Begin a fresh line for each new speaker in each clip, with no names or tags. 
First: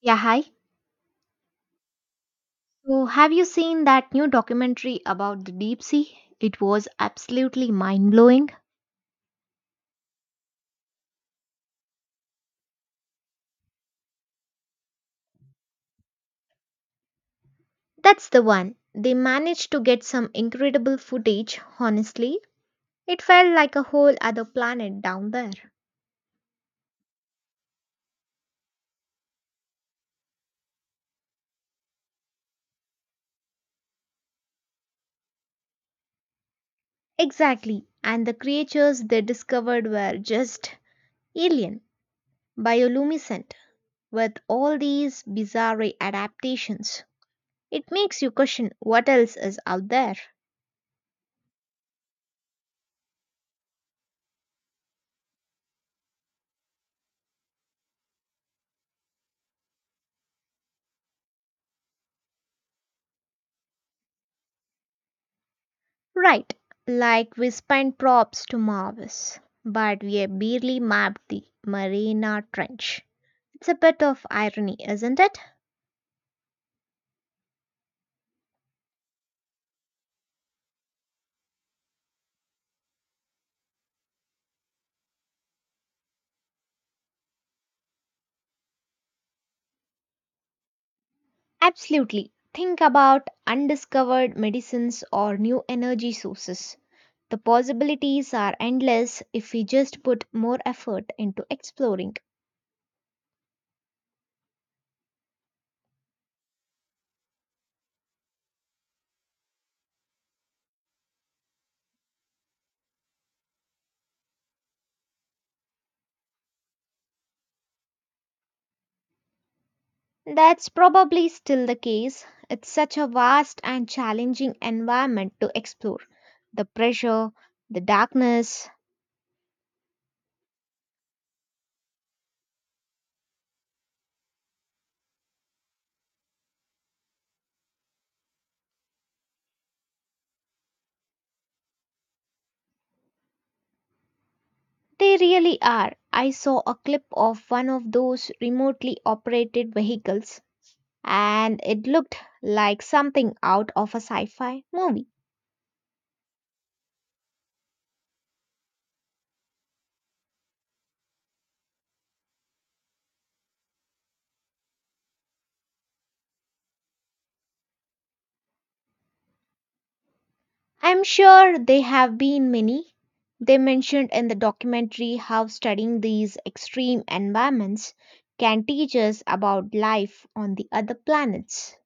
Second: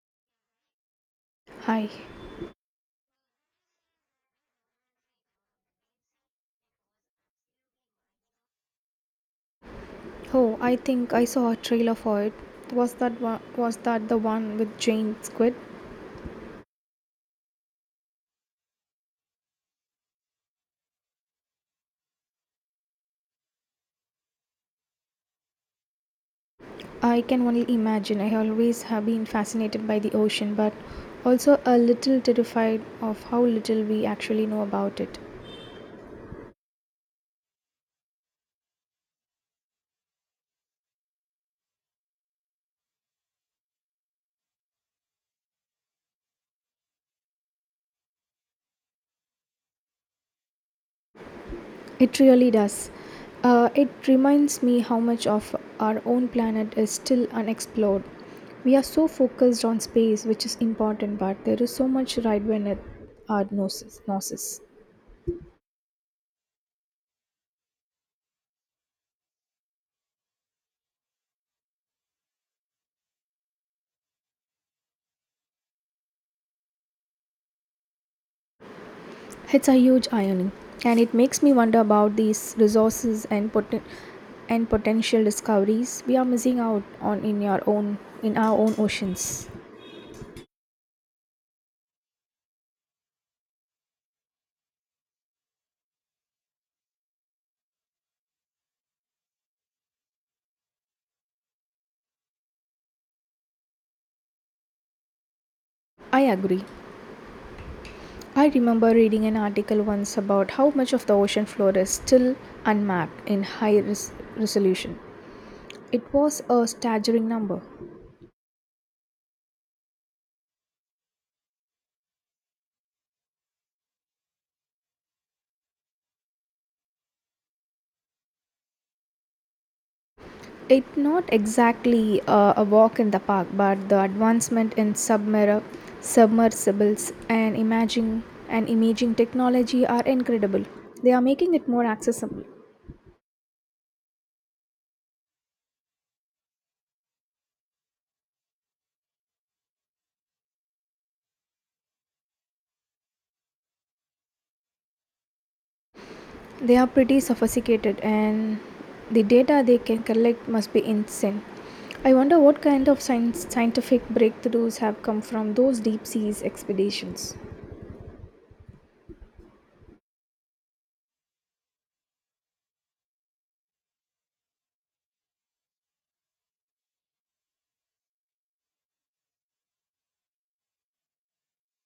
Yeah, hi.
Hi.
So, have you seen that new documentary about the deep sea? It was absolutely mind blowing.
Oh, I think I saw a trailer for it. Was that the one with Jane Squid?
That's the one. They managed to get some incredible footage, honestly. It felt like a whole other planet down there.
I can only imagine. I always have been fascinated by the ocean, but also a little terrified of how little we actually know about it.
Exactly. And the creatures they discovered were just alien, bioluminescent, with all these bizarre adaptations. It makes you question what else is out there.
It really does. It reminds me how much of our own planet is still unexplored. We are so focused on space, which is important, but there is so much right beneath our noses.
Right, like we spent props to Marvis, but we have barely mapped the Marina Trench. It's a bit of irony, isn't it?
It's a huge irony, and it makes me wonder about these resources and and potential discoveries we are missing out on in our own oceans.
Absolutely. Think about undiscovered medicines or new energy sources. The possibilities are endless if we just put more effort into exploring.
I agree. I remember reading an article once about how much of the ocean floor is still unmapped in high resolution. It was a staggering number.
That's probably still the case. It's such a vast and challenging environment to explore. The pressure, the darkness,
It's not exactly a walk in the park, but the advancement in submersibles and imaging technology are incredible. They are making it more accessible.
they really are. I saw a clip of one of those remotely operated vehicles and it looked like something out of a sci fi movie.
They are pretty sophisticated, and the data they can collect must be insane. I wonder what kind of scientific breakthroughs have come from those deep seas expeditions.
I'm sure there have been many. They mentioned in the documentary how studying these extreme environments can teach us about life on the other planets.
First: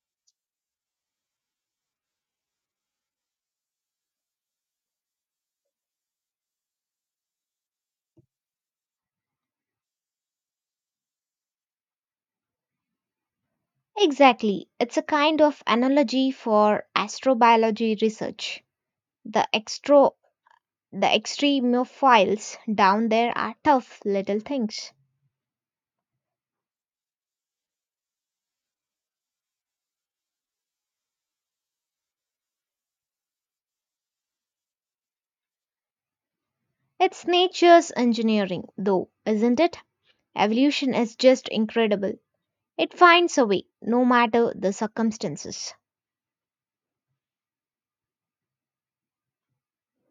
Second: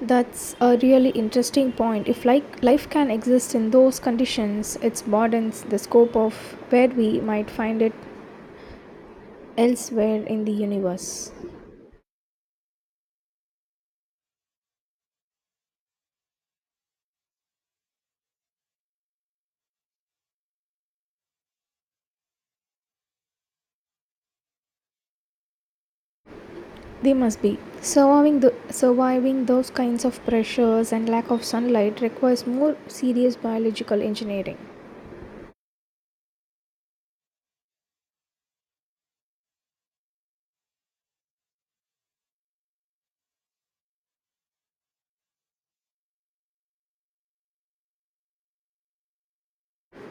That's a really interesting point. If like life can exist in those conditions, it broadens the scope of where we might find it elsewhere in the universe.
Exactly, it's a kind of analogy for astrobiology research. The extra The extremophiles down there are tough little things.
They must be surviving those kinds of pressures and lack of sunlight requires more serious biological engineering.
It's nature's engineering, though, isn't it? Evolution is just incredible. It finds a way, no matter the circumstances.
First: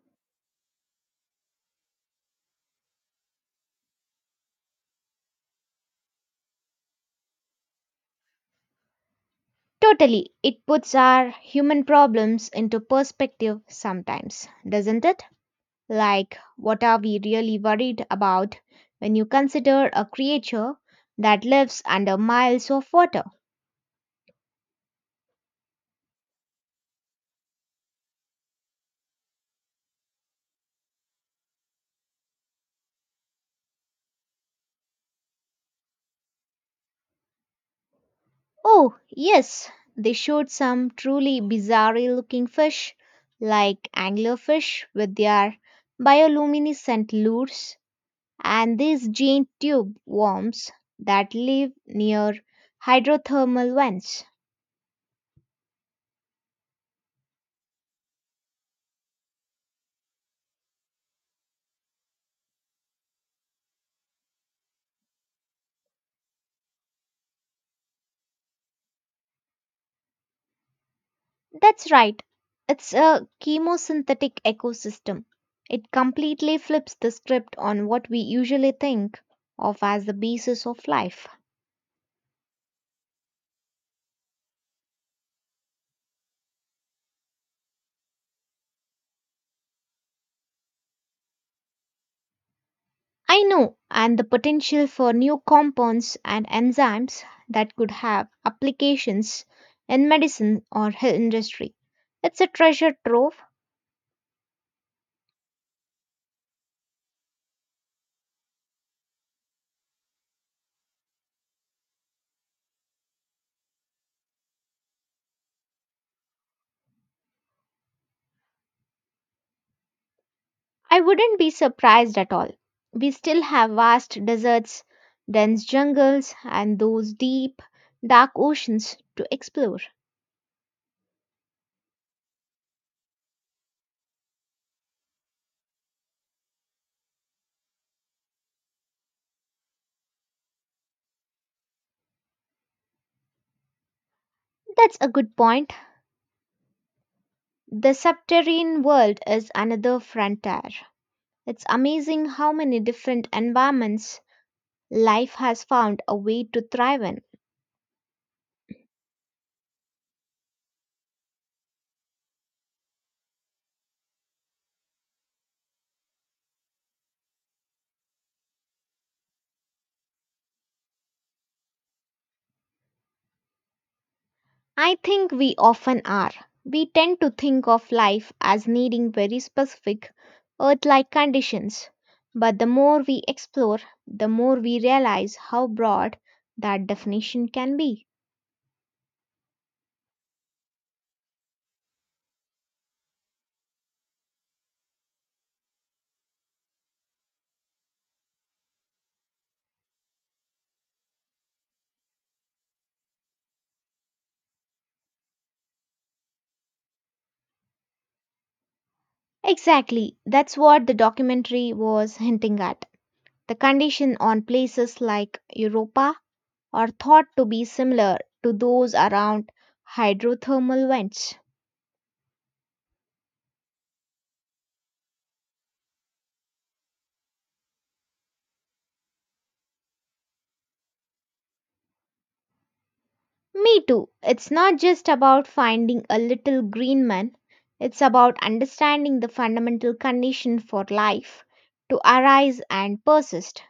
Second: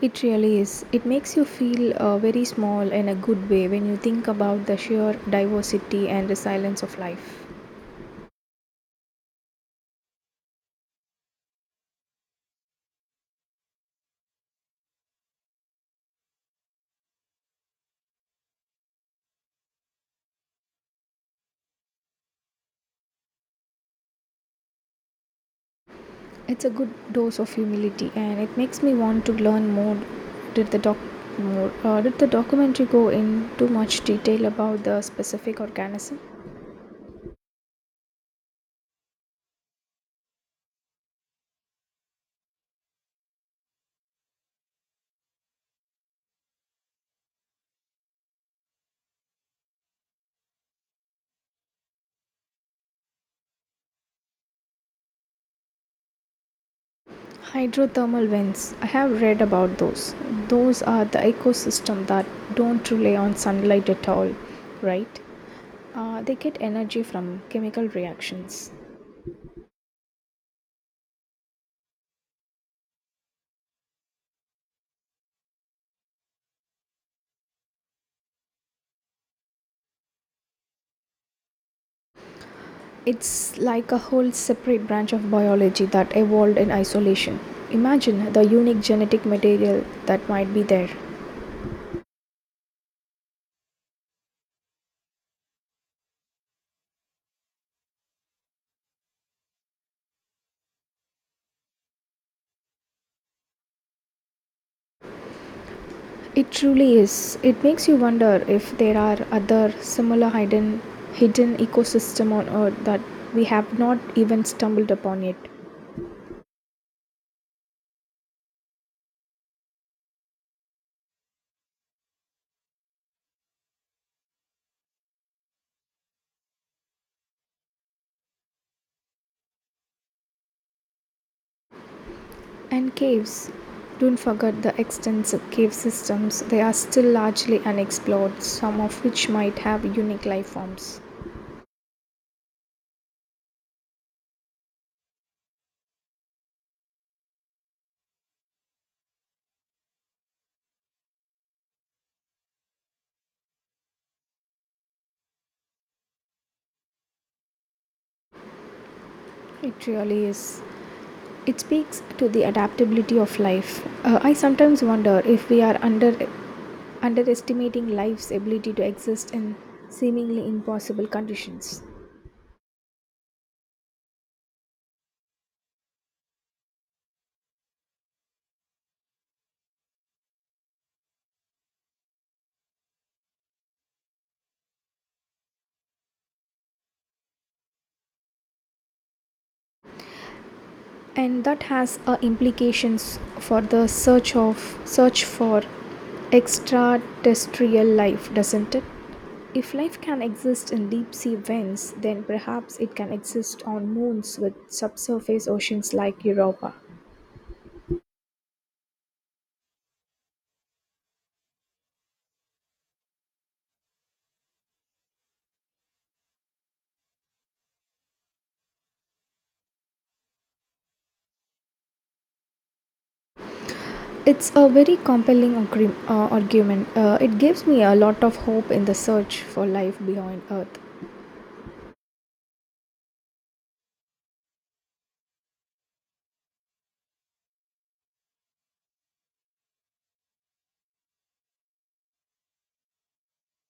It really is. It makes you feel very small in a good way when you think about the sheer diversity and resilience of life.
Totally, it puts our human problems into perspective sometimes, doesn't it? Like, what are we really worried about when you consider a creature that lives under miles of water?
It's a good dose of humility, and it makes me want to learn more. Did the doc more? Did the documentary go into much detail about the specific organism?
Oh, yes, they showed some truly bizarre looking fish, like anglerfish with their bioluminescent lures and these giant tube worms that live near hydrothermal vents.
Hydrothermal vents. I have read about those. Those are the ecosystem that don't rely on sunlight at all, right? They get energy from chemical reactions.
That's right, it's a chemosynthetic ecosystem. It completely flips the script on what we usually think of as the basis of life.
It's like a whole separate branch of biology that evolved in isolation. Imagine the unique genetic material that might be there.
I know, and the potential for new compounds and enzymes that could have applications in medicine or health industry. It's a treasure trove.
It truly is. It makes you wonder if there are other similar hidden ecosystem on earth that we have not even stumbled upon yet.
I wouldn't be surprised at all. We still have vast deserts, dense jungles, and those deep, dark oceans to explore.
And caves. Don't forget the extensive cave systems. They are still largely unexplored, some of which might have unique life forms.
That's a good point. The subterranean world is another frontier. It's amazing how many different environments life has found a way to thrive in.
It really is. It speaks to the adaptability of life. I sometimes wonder if we are underestimating life's ability to exist in seemingly impossible conditions.
I think we often are. We tend to think of life as needing very specific, Earth like conditions. But the more we explore, the more we realize how broad that definition can be.
And that has implications for the search for extraterrestrial life, doesn't it? If life can exist in deep sea vents, then perhaps it can exist on moons with subsurface oceans like Europa.
Exactly, that's what the documentary was hinting at. The condition on places like Europa are thought to be similar to those around hydrothermal vents.
It's a very compelling argument. It gives me a lot of hope in the search for life beyond earth.
Me too. It's not just about finding a little green man, it's about understanding the fundamental condition for life to arise and persist.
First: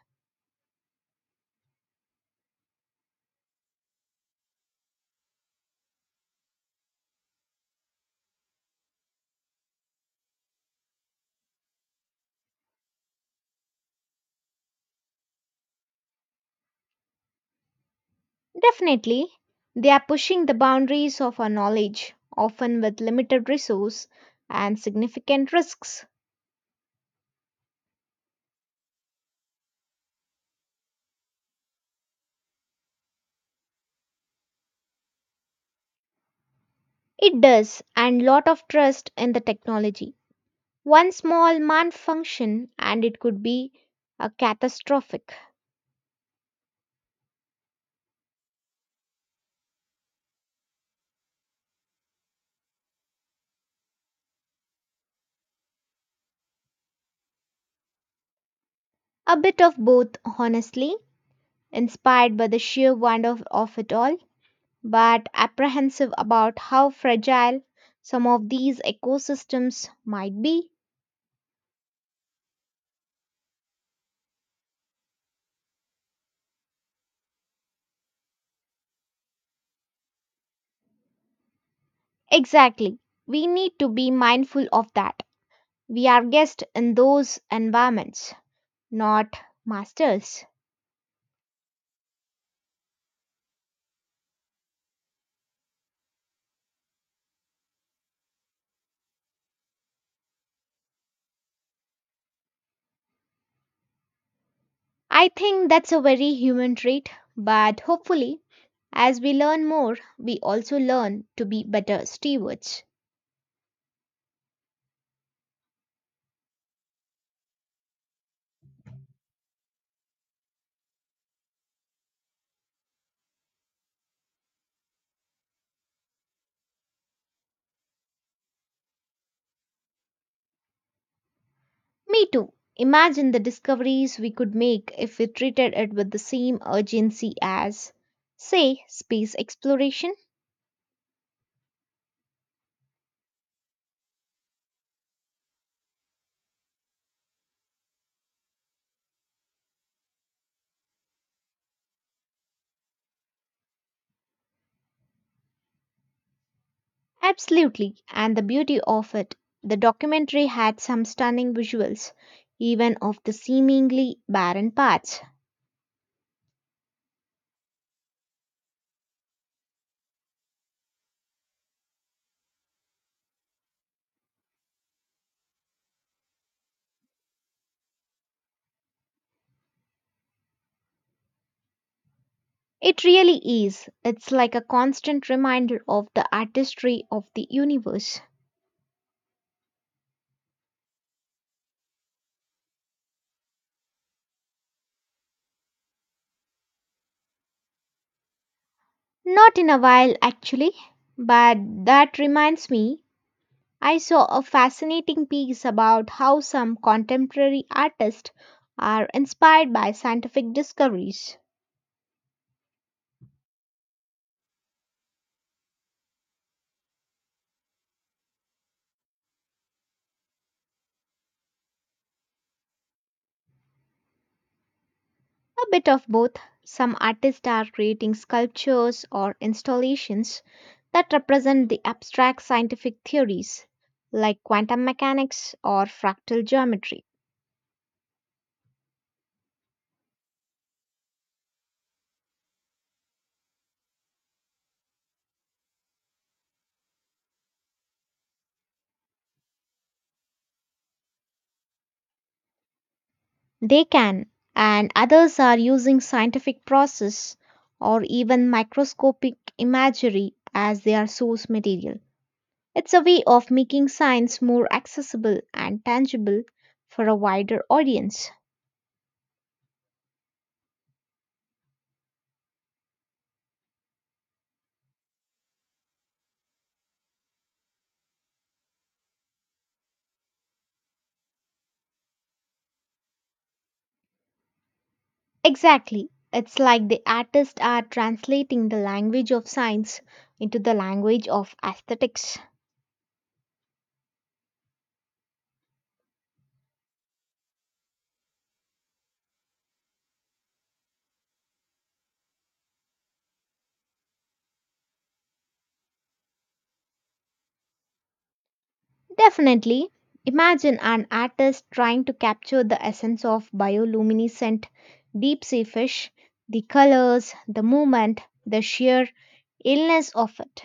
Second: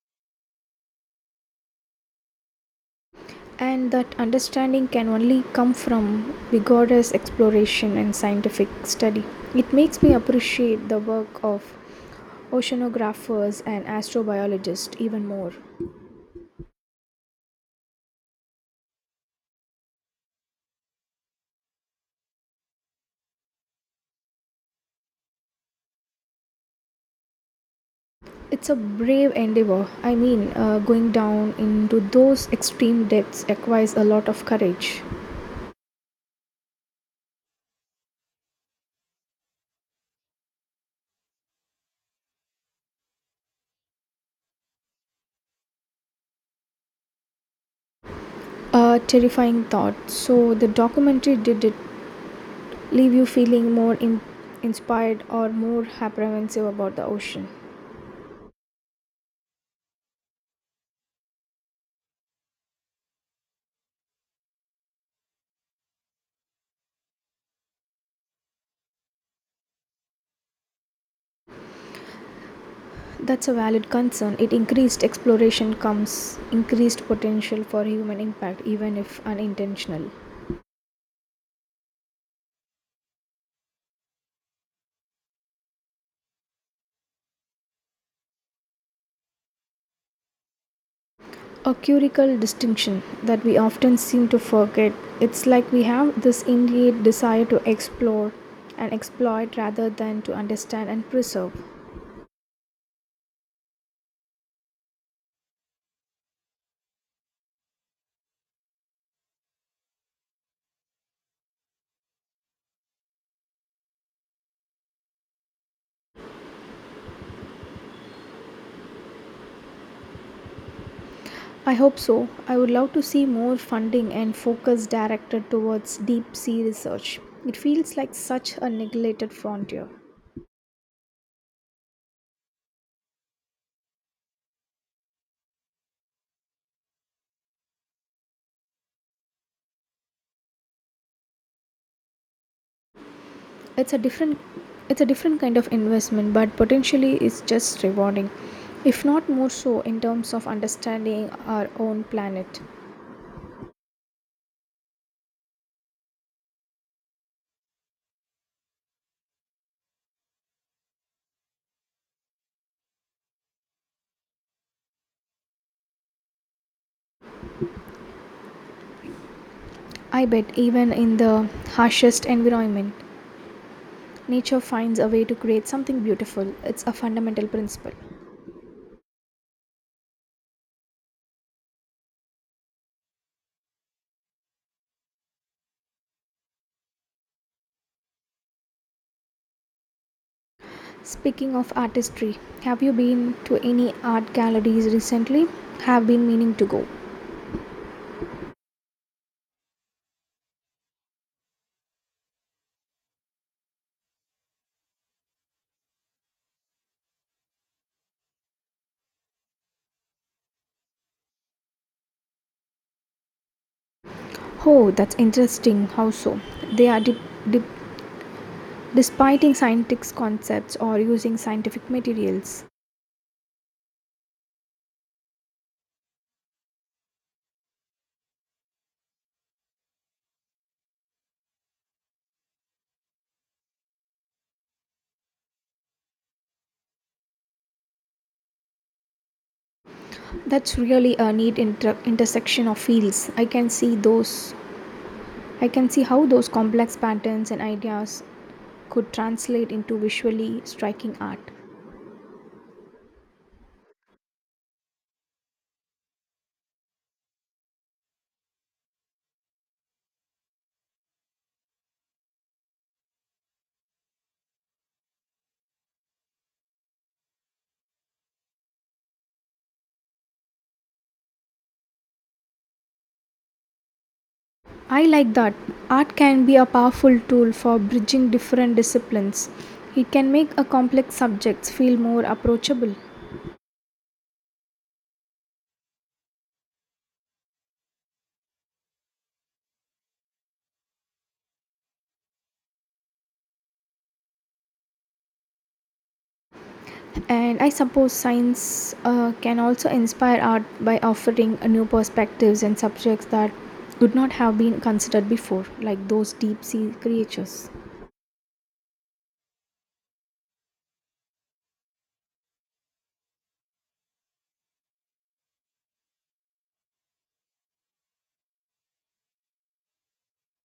And that understanding can only come from vigorous exploration and scientific study. It makes me appreciate the work of oceanographers and astrobiologists even more.
Definitely, they are pushing the boundaries of our knowledge, often with limited resource and significant risks.
It's a brave endeavor. I mean, going down into those extreme depths requires a lot of courage.
It does, and lot of trust in the technology. One small malfunction and it could be a catastrophic.
A terrifying thought. So, the documentary, did it leave you feeling more inspired or more apprehensive about the ocean?
A bit of both, honestly, inspired by the sheer wonder of it all, but apprehensive about how fragile some of these ecosystems might be.
That's a valid concern. It increased exploration comes increased potential for human impact, even if unintentional.
Exactly. We need to be mindful of that. We are guests in those environments, not masters.
A curical distinction that we often seem to forget. It's like we have this innate desire to explore and exploit rather than to understand and preserve.
I think that's a very human trait, but hopefully, as we learn more, we also learn to be better stewards.
I hope so. I would love to see more funding and focus directed towards deep sea research. It feels like such a neglected frontier.
Me too. Imagine the discoveries we could make if we treated it with the same urgency as, say, space exploration.
It's a different kind of investment, but potentially it's just rewarding, if not more so, in terms of understanding our own planet.
Absolutely, and the beauty of it. The documentary had some stunning visuals, even of the seemingly barren parts.
I bet even in the harshest environment, nature finds a way to create something beautiful. It's a fundamental principle.
It really is. It's like a constant reminder of the artistry of the universe.
Speaking of artistry, have you been to any art galleries recently? Have been meaning to go.
Not in a while, actually, but that reminds me. I saw a fascinating piece about how some contemporary artists are inspired by scientific discoveries.
Oh, that's interesting. How so? They are dip, despiting scientific concepts or using scientific materials?
A bit of both. Some artists are creating sculptures or installations that represent the abstract scientific theories, like quantum mechanics or fractal geometry.
That's really a neat intersection of fields. I can see how those complex patterns and ideas could translate into visually striking art.
They can, and others are using scientific process or even microscopic imagery as their source material. It's a way of making science more accessible and tangible for a wider audience.
I like that. Art can be a powerful tool for bridging different disciplines. It can make a complex subjects feel more approachable.
Exactly. It's like the artists are translating the language of science into the language of aesthetics.
And I suppose science can also inspire art by offering a new perspectives and subjects that would not have been considered before, like those deep sea creatures.
Definitely. Imagine an artist trying to capture the essence of bioluminescent deep sea fish, the colors, the movement, the sheer illness of it.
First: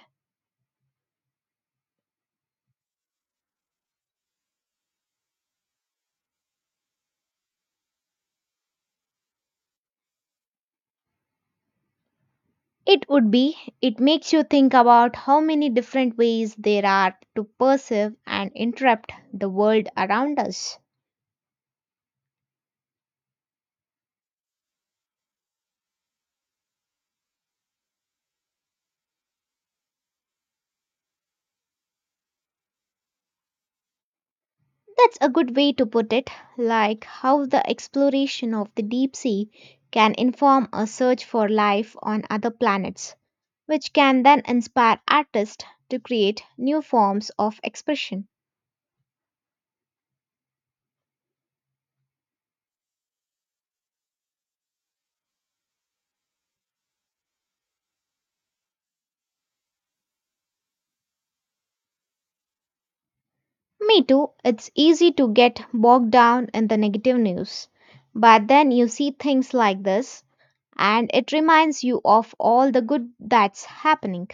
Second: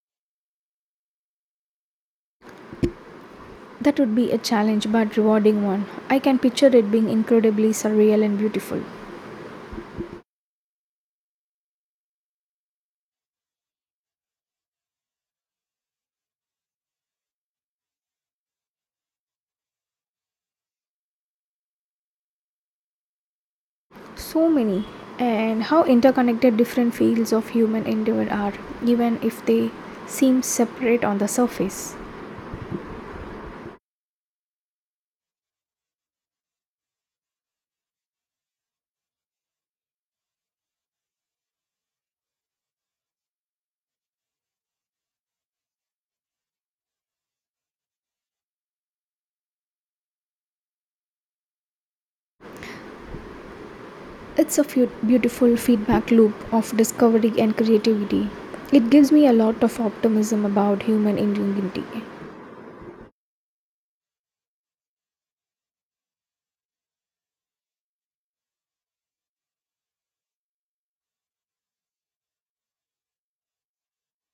That would be a challenge but rewarding one. I can picture it being incredibly surreal and beautiful.
It would be, it makes you think about how many different ways there are to perceive and interrupt the world around us.
So many, and how interconnected different fields of human endeavor are, even if they seem separate on the surface.
That's a good way to put it, like how the exploration of the deep sea can inform a search for life on other planets, which can then inspire artists to create new forms of expression.
It's a few beautiful feedback loop of discovery and creativity. It gives me a lot of optimism about human ingenuity.
Me too, it's easy to get bogged down in the negative news, but then you see things like this, and it reminds you of all the good that's happening.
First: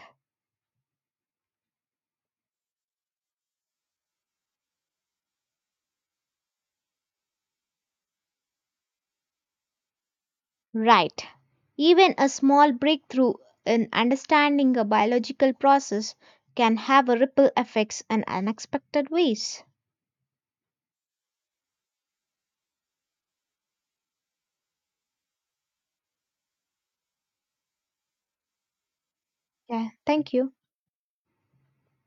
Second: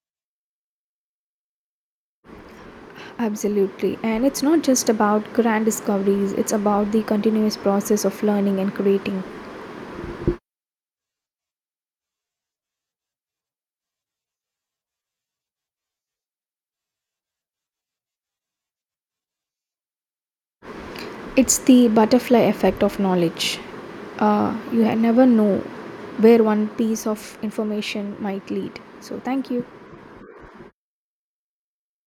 Absolutely, and it's not just about grand discoveries, it's about the continuous process of learning and creating.
Right. Even a small breakthrough in understanding a biological process can have a ripple effects in unexpected ways.
It's the butterfly effect of knowledge. You never know where one piece of information might lead. So, thank you.
Yeah, thank you.